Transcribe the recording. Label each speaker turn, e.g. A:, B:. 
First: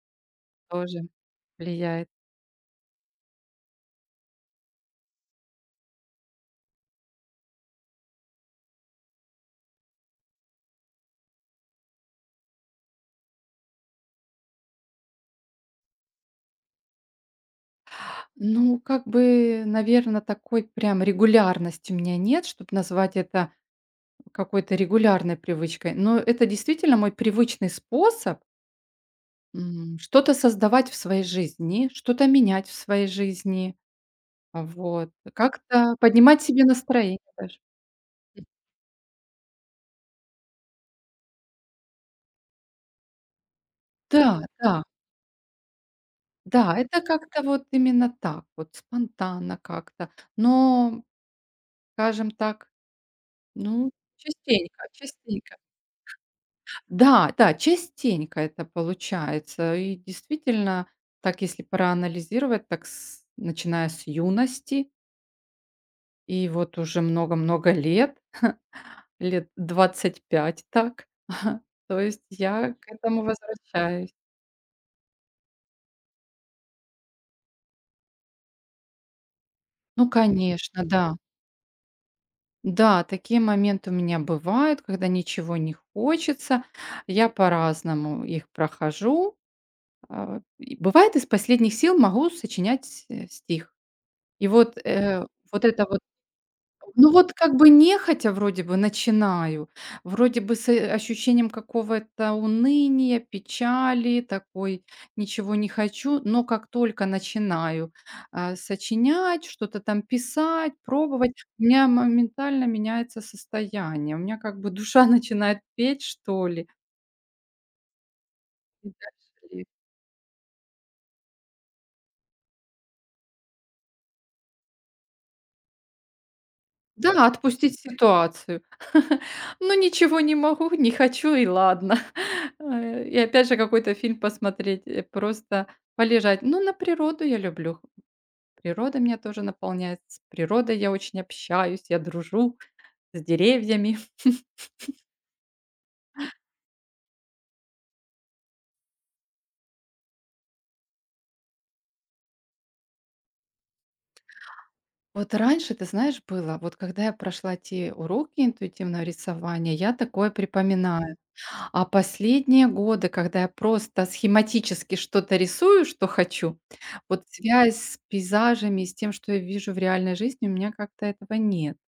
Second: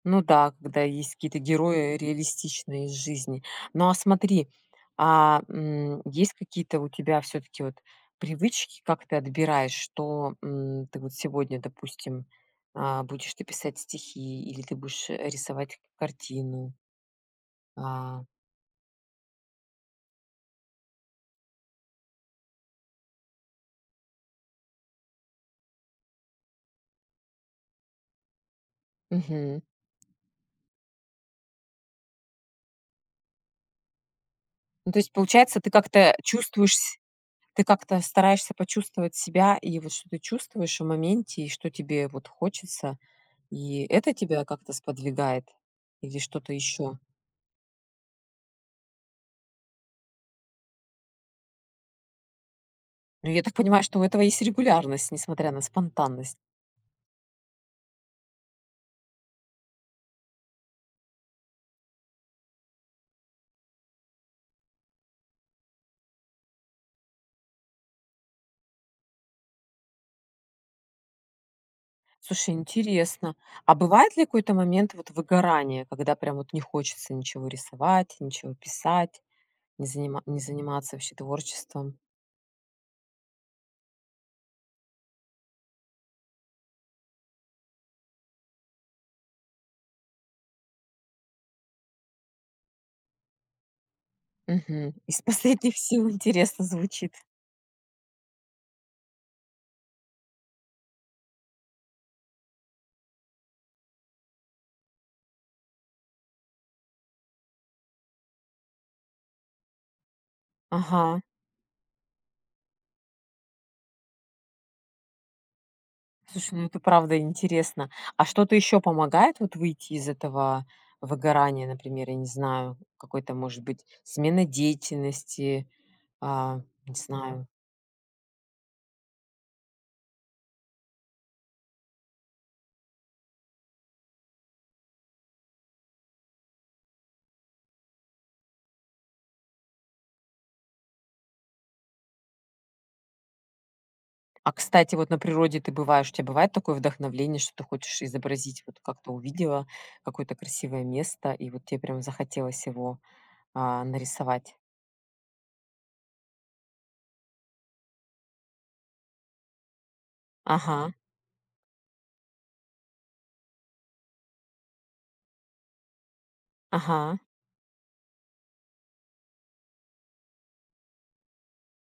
A: Ну да, когда
B: Тоже
A: есть какие-то герои
B: влияет.
A: реалистичные из жизни. Но а смотри, а, м, есть какие-то у тебя всё-таки вот привычки, как ты отбираешь, что, м, ты вот сегодня, допустим, а, будешь ты писать стихи или ты будешь, э, рисовать к картину? А.
B: Ну как бы, наверно, такой прям регулярности у меня нет, чтоб назвать это какой-то регулярной привычкой. Но это действительно мой привычный способ
A: Мгм.
B: м, что-то создавать в своей жизни, что-то менять в своей жизни,
A: Ну то
B: вот,
A: есть получается, ты
B: как-то
A: как-то
B: поднимать себе
A: чувствуешь с
B: настроение даже.
A: Ты как-то стараешься почувствовать себя, и вот что ты чувствуешь в моменте, и что тебе вот хочется, и это
B: Да,
A: тебя как-то
B: да.
A: сподвигает? Или что-то
B: Да,
A: ещё?
B: это как-то вот именно так вот спонтанно как-то, но, скажем так,
A: Ну, я так понимаю,
B: ну
A: что у этого есть
B: частенько,
A: регулярность, несмотря
B: частенько.
A: на спонтанность.
B: Да, да частенько это получается. И действительно, так, если проанализировать, так с начиная с юности. И вот уже много-много лет, лет 25, так, то есть
A: Слушай,
B: я к этому
A: интересно, а
B: возвращаюсь.
A: бывает ли какой-то момент вот выгорания, когда прям вот не хочется ничего рисовать, ничего писать, не
B: Ну
A: занима не
B: конечно,
A: заниматься вообще
B: да.
A: творчеством?
B: Да, такие моменты у меня бывают, когда ничего не хочется. Я по-разному их прохожу. Э, и бывает, из последних сил могу сочинять, э, стих. И вот,
A: Мгм. "Из
B: э, вот
A: последних
B: это вот
A: сил" интересно
B: Ну
A: звучит.
B: вот как бы нехотя вроде бы начинаю, вроде бы с, э, ощущением какого-то уныния, печали такой, ничего не хочу, но как только начинаю, э, сочинять, что-то там писать,
A: Ага.
B: пробовать, у меня моментально меняется состояние, у меня как бы душа начинает петь что
A: Слушай, ну
B: ли.
A: это правда интересно. А что-то ещё
B: [unintelligible]
A: помогает вот
B: Скорее.
A: выйти из этого выгорания? Например, я не знаю, какой-то может быть смена деятельности? А не
B: Да,
A: знаю.
B: отпустить ситуацию. Ну ничего не могу, не хочу и ладно. Э, и опять же какой-то фильм посмотреть, э просто полежать. Ну, на природу я люблю Природа меня тоже наполняет. С природой я очень общаюсь, я дружу с деревьями.
A: А кстати вот на природе ты бываешь, у тя бывает такое вдохновление, что ты хочешь изобразить, вот как-то увидела какое-то красивое место, и вот те прям захотелось его, а, нарисовать?
B: Вот раньше, ты знаешь, было, вот когда я прошла те уроки интуитивного рисования, я такое
A: Ага.
B: припоминаю. А последние годы, когда я просто схематически что-то рисую, что хочу,
A: Ага.
B: вот связь с пейзажами, с тем, что я вижу в реальной жизни, у меня как-то этого нет.